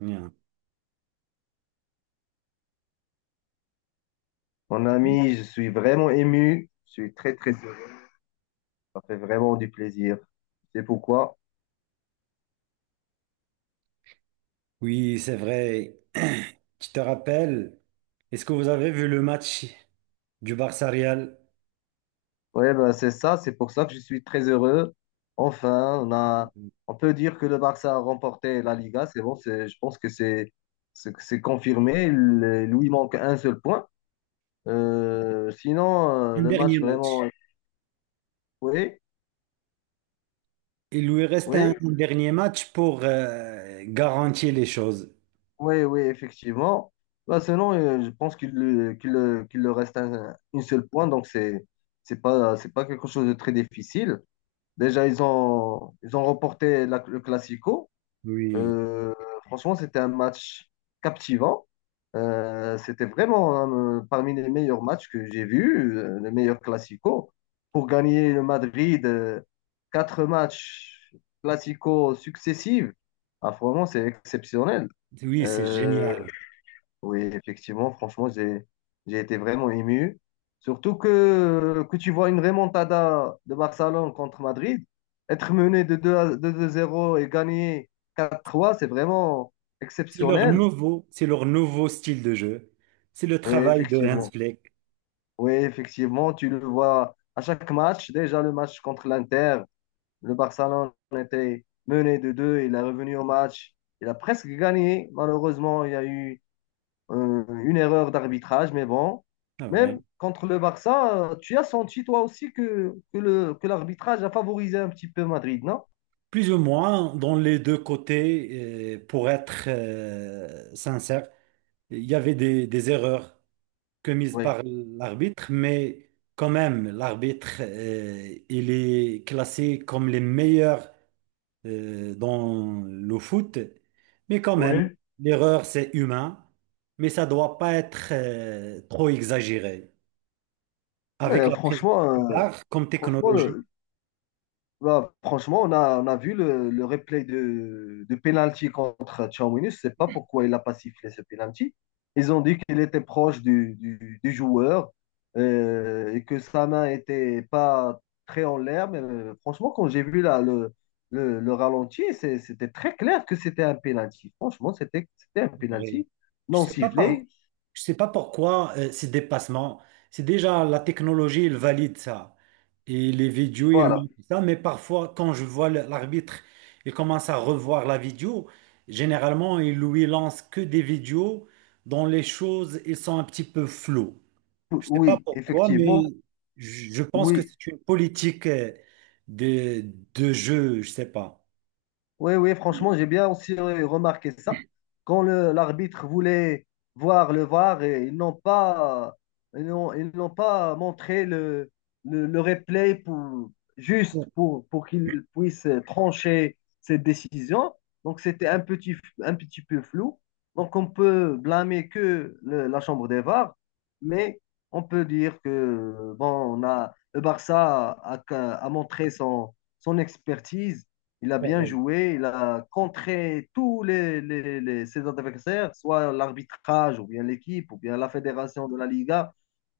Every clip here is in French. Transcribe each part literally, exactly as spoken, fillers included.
Bien. Mon ami, je suis vraiment ému. Je suis très, très heureux. Ça fait vraiment du plaisir. C'est pourquoi? Oui, c'est vrai. Tu te rappelles, est-ce que vous avez vu le match du Barça Real? Ouais, ben, c'est ça. C'est pour ça que je suis très heureux. Enfin, on a, on peut dire que le Barça a remporté la Liga. C'est bon, c'est, je pense que c'est, c'est c'est confirmé. Il lui manque un seul point. Euh, sinon, euh, Un le dernier match vraiment. match. Oui, Il lui reste un oui. un dernier match pour euh, garantir les choses. Oui, oui, effectivement. Bah, sinon, euh, je pense qu'il lui- qu'il, euh, qu'il leur reste un, une seule point, donc c'est c'est pas, c'est pas quelque chose de très difficile. Déjà, ils ont, ils ont remporté la- le Classico. Oui, Euh, Franchement, c'était un match captivant. Euh, c'était vraiment hein, euh, parmi les meilleurs matchs que j'ai vus, euh, les meilleurs Clasico. Pour gagner le Madrid, euh, quatre matchs Clasico successifs, ah, vraiment, c'est exceptionnel. oui, c'est Euh, génial. oui, effectivement, franchement, j'ai j'ai été vraiment ému. Surtout que, que tu vois une remontada de Barcelone contre Madrid, être mené de deux à- de deux à zéro et gagner quatre trois, c'est vraiment C'est leur exceptionnel. nouveau, c'est leur nouveau style de jeu. C'est le Oui, travail de Hans effectivement. Flick, Oui, effectivement, tu le vois à chaque match. Déjà, le match contre l'Inter, le Barcelone était mené de deux, il est revenu au match, il a presque gagné. Malheureusement, il y a eu Euh, une erreur d'arbitrage, mais bon, c'est même vrai. contre le Barça, euh, tu as senti toi aussi que, que le, que l'arbitrage a favorisé un petit peu Madrid, non? Plus ou moins dans les deux côtés, euh, pour être euh, sincère, il y avait des, des erreurs commise Oui. par l'arbitre. Mais quand même, l'arbitre, euh, il est classé comme les meilleurs euh, dans le foot, mais quand même, Oui. l'erreur, c'est humain, mais ça doit pas être euh, trop exagéré. Avec Mais la prise franchement, du euh, V A R comme franchement, technologie, le, Bah, franchement, on a, on a vu le, le replay de, de penalty contre Tchouaméni. Je ne sais pas pourquoi il n'a pas sifflé ce penalty. Ils ont dit qu'il était proche du, du- du joueur euh, et que sa main était pas très en l'air. Mais euh, franchement, quand j'ai vu là, le, le, le ralenti, c'est- c'était très clair que c'était un penalty. Franchement, c'était c'était un vrai. penalty Je non sais pas par- sifflé. je sais pas pourquoi euh, ces dépassements. C'est déjà la technologie, elle valide ça. Et les vidéos, ils Voilà. montrent ça. Mais parfois, quand je vois le- l'arbitre, il commence à revoir la vidéo. Généralement, il lui lance que des vidéos dont les choses, ils sont un petit peu floues. Je sais pas Oui, pourquoi, effectivement. mais je je pense que Oui, c'est une politique euh, de, de jeu. Je sais pas. oui, oui, franchement, j'ai bien aussi euh, remarqué ça. Quand le- l'arbitre voulait voir le VAR, et ils n'ont pas, ils n'ont, ils n'ont pas montré le, le, le replay pour, juste Bon, pour, pour qu'ils puissent trancher cette décision. Donc, c'était un petit, un petit peu flou. Donc, on peut blâmer que le- la chambre des VAR, mais on peut dire que bon, on a, le Barça a, a montré son, son expertise. Il a c'est bien vrai, joué, il a contré tous les, les- les- ses adversaires, soit l'arbitrage, ou bien l'équipe, ou bien la fédération de la Liga.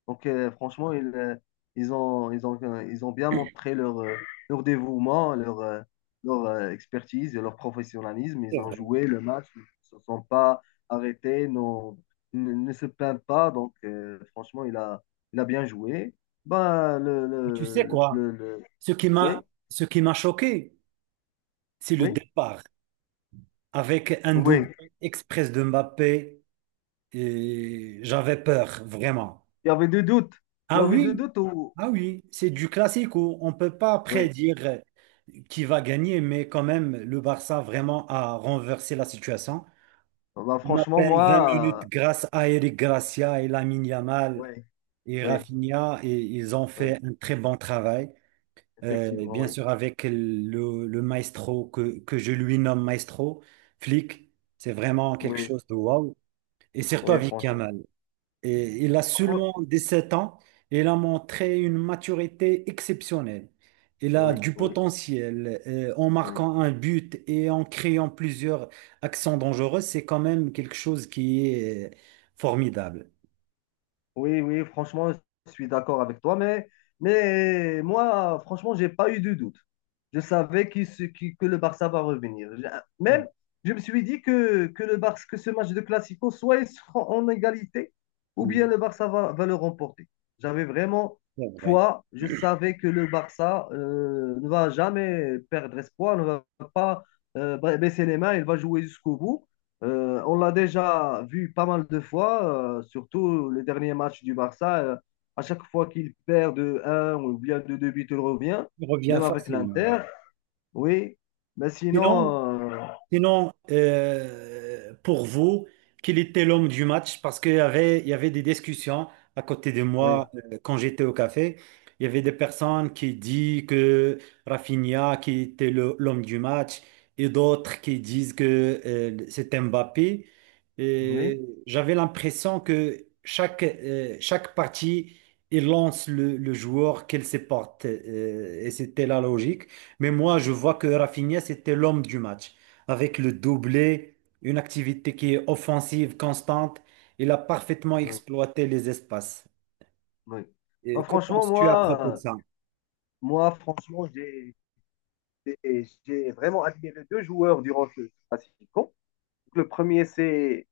Donc, euh, franchement, ils, euh, ils ont, ils ont, euh, ils ont bien montré leur, euh, leur dévouement, leur, euh, leur euh, expertise et leur professionnalisme. Ils c'est ont vrai. joué le match, ils ne se sont pas arrêtés, n'ont- ne, ne se plaignent pas. Donc, euh, franchement, il a, il a bien joué. Ben, le, Mais tu sais le, quoi? le, le- Ce qui m'a, oui, ce qui m'a choqué. C'est le oui, départ. Avec un oui. double express de Mbappé, et j'avais peur, vraiment. Il y avait des doutes. Tu Ah avais des oui, doutes ou? ah oui, c'est du classico. On ne peut pas Oui. prédire qui va gagner, mais quand même, le Barça vraiment a renversé la situation. Ah, bah, En à franchement, peine vingt moi, minutes, euh, grâce à Eric Gracia et Lamine oui, Yamal et oui, Rafinha, et ils ont oui. fait un très bon travail. Euh, Effectivement, bien oui. sûr avec le, le maestro que, que je lui nomme maestro, Flick, c'est vraiment quelque Oui, chose de waouh. Et surtout oui, avec franchement. Yamal. Et il a Fran- seulement dix-sept ans et il a montré une maturité exceptionnelle. Il a Oui, du oui, potentiel, euh, en oui. marquant un but et en créant plusieurs accents dangereux. C'est quand même quelque chose qui est euh, formidable. Oui, oui, franchement, je suis d'accord avec toi, mais, mais moi, franchement, j'ai pas eu de doute. Je savais qu'il se- qu'il- que le Barça va revenir. J'ai- Même, Oui, je me suis dit que, que, le Barça, que ce match de Classico, soit ils seront en égalité, ou bien oui, le Barça va, va le remporter. J'avais vraiment c'est vrai. foi, je savais que le Barça euh, ne va jamais perdre espoir, ne va pas euh, baisser les mains, il va jouer jusqu'au bout. Euh, on l'a déjà vu pas mal de fois, euh, surtout les derniers matchs du Barça. Euh, à chaque fois qu'il perd de un, ou bien de deux buts, il revient, Il revient même avec facilement. l'Inter. Oui, mais Sinon, sinon, euh, sinon, euh, pour vous, quel était l'homme du match? Parce qu'il y avait, il y avait des discussions à côté de oui, moi euh, quand j'étais au café. Il y avait des personnes qui disent que Rafinha qui était le- l'homme du match et d'autres qui disent que euh, c'était Mbappé. Et oui, j'avais l'impression que chaque, euh, chaque partie il lance le, le joueur qu'elle se porte, euh, et c'était la logique. Mais moi, je vois que Rafinha, c'était l'homme du match avec le doublé, une activité qui est offensive, constante. Il a parfaitement oui, exploité les espaces. oui. Et Bah, que franchement, penses-tu à propos de moi, euh, ça? moi, franchement, j'ai j'ai- j'ai vraiment admiré deux joueurs durant ce classico. Le premier, c'est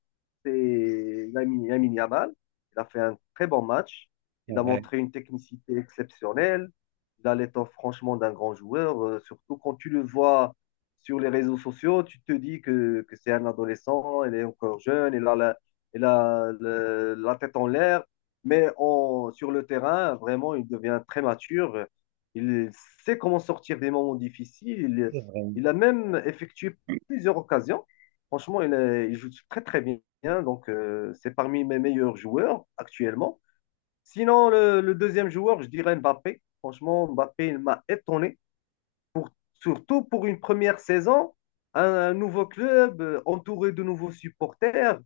c'est Lamine Lamine Yamal. Il a fait un très bon match. Il C'est a vrai, montré une technicité exceptionnelle. Il a l'étoffe franchement d'un grand joueur. Euh, surtout quand tu le vois sur les réseaux sociaux, tu te dis que, que c'est un adolescent, il est encore jeune, il a la, il a le- la tête en l'air. Mais en- sur le terrain, vraiment, il devient très mature. Il sait comment sortir des moments difficiles. Il, c'est vrai. il a même effectué plusieurs occasions. Franchement, il, est- il joue très très bien. Donc, euh, c'est parmi mes meilleurs joueurs actuellement. Sinon, le, le deuxième joueur, je dirais Mbappé. Franchement, Mbappé, il m'a étonné. Surtout pour une première saison, un, un nouveau club, euh, entouré de nouveaux supporters.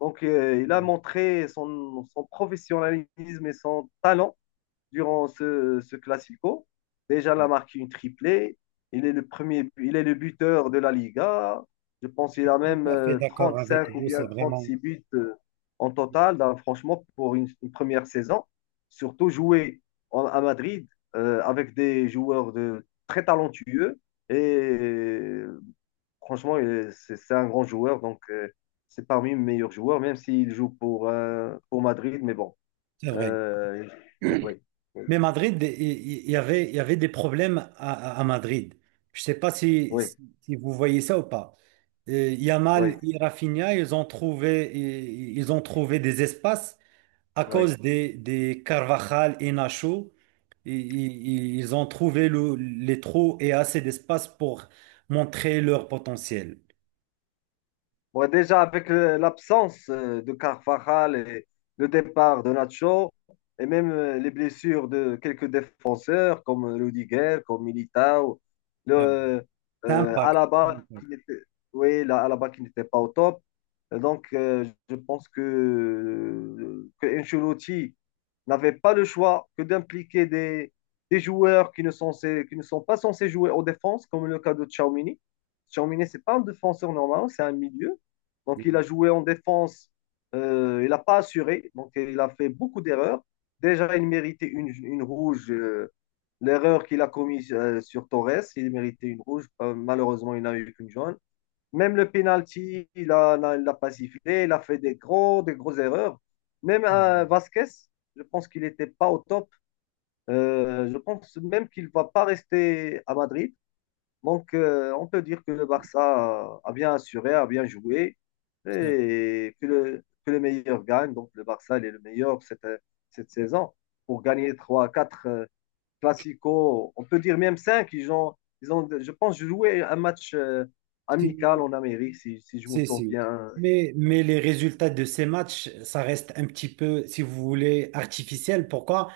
Donc, euh, il a Je montré son, son professionnalisme et son talent durant ce, ce Classico. Déjà, il a marqué une triplée. Il est le premier, il est le buteur de la Liga. Je pense qu'il suis a tout même à fait euh, d'accord avec trente-cinq ou vous, bien c'est vraiment, trente-six buts euh, en total. Donc, franchement, pour une, une première saison. Surtout jouer en- à Madrid euh, avec des joueurs de, très talentueux. Et euh, franchement, il c'est c'est un grand joueur. Donc, euh, c'est parmi les meilleurs joueurs, même s'il joue pour, euh, pour Madrid. Mais bon, c'est vrai. euh, oui. Mais Madrid, il il- il y avait, il y avait des problèmes à, à- à Madrid. Je ne sais pas si, Oui, si si vous voyez ça ou pas. Euh, Yamal oui, et Rafinha, ils ont trouvé, ils ils ont trouvé des espaces à oui. cause des, des Carvajal et Nacho, i- i- ils ont trouvé le- les trous et assez d'espace pour montrer leur potentiel. Ouais, déjà, avec euh, l'absence euh, de Carvajal et le départ de Nacho, et même euh, les blessures de quelques défenseurs comme euh, Rudiger, comme Militao, Euh, le, euh, Impact. Alaba Impact. qui n'était, oui, la- Alaba qui n'était pas au top. Et donc, euh, je pense que, que Ancelotti n'avait pas le choix que d'impliquer des, des joueurs qui ne sont, censés- qui ne sont pas censés jouer en défense, comme le cas de Tchouaméni. Tchouaméni, c'est pas un défenseur normal, c'est un milieu. Donc, il a euh, joué en défense. Euh, il n'a pas assuré. Donc, il a fait beaucoup d'erreurs. Déjà, il méritait une, une rouge. Euh, l'erreur qu'il a commise euh, sur Torres, il méritait une rouge. Euh, malheureusement, il n'a eu qu'une jaune. Même le penalty, il n'a a, il l'a pas sifflé. Il a fait des gros, des grosses erreurs. Même euh, euh, Vasquez, je pense qu'il n'était pas au top. Euh, je pense même qu'il ne va pas rester à Madrid. Donc, euh, on peut dire que le Barça a bien assuré, a bien joué euh, et que le, que le meilleur gagne. Donc, le Barça, il est le meilleur cette, cette saison pour gagner trois, quatre clasico. On peut dire même cinq. Ils ont, ils ont, je pense, joué un match euh, Si, amical en Amérique, si, si je me si, si. souviens. Mais, mais les résultats de ces matchs, ça reste un petit peu, si vous voulez, artificiel. Pourquoi?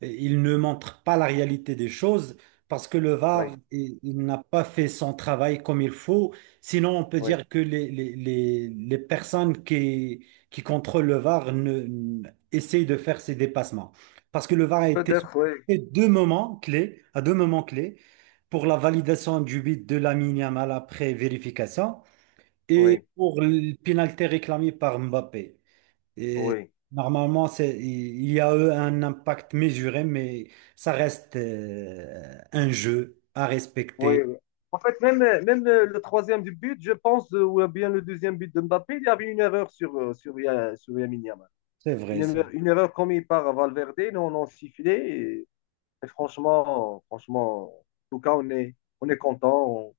Il ne montre pas la réalité des choses parce que le Oui, V A R, il il n'a pas fait son travail comme il faut. Sinon, on peut oui. dire que les, les, les, les personnes qui, qui contrôlent le V A R ne, ne- essayent de faire ces dépassements. Parce que le V A R a été Peut-être, oui, fait deux moments clés, à deux moments clés, pour la validation du but de Lamine Yamal après vérification et oui, pour le pénalité réclamé par Mbappé. Et oui, normalement, c'est, il y a eu un impact mesuré, mais ça reste euh, un jeu à oui. respecter. En fait, même, même le, le troisième du but, je pense, euh, ou bien le deuxième but de Mbappé, il y avait une erreur sur, euh, sur, Ya- sur Lamine Yamal. C'est vrai, une ça. erreur, une erreur commise par Valverde, nous on l'a sifflé. Et, et franchement, franchement, en tout cas, on est, on est content. On-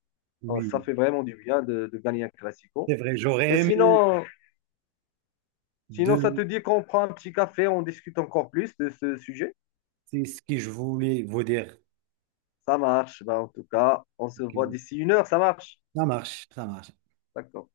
on- Ça Oui, fait vraiment du bien de, de gagner un classico. c'est vrai. Et J'aurais aimé sinon, sinon, ça te de... dit qu'on prend un petit café, on discute encore plus de ce sujet? C'est ce que je voulais vous dire. Ça marche. Ben, en tout cas, on se voit Ok. d'ici une heure. Ça marche. Ça marche, ça marche. D'accord.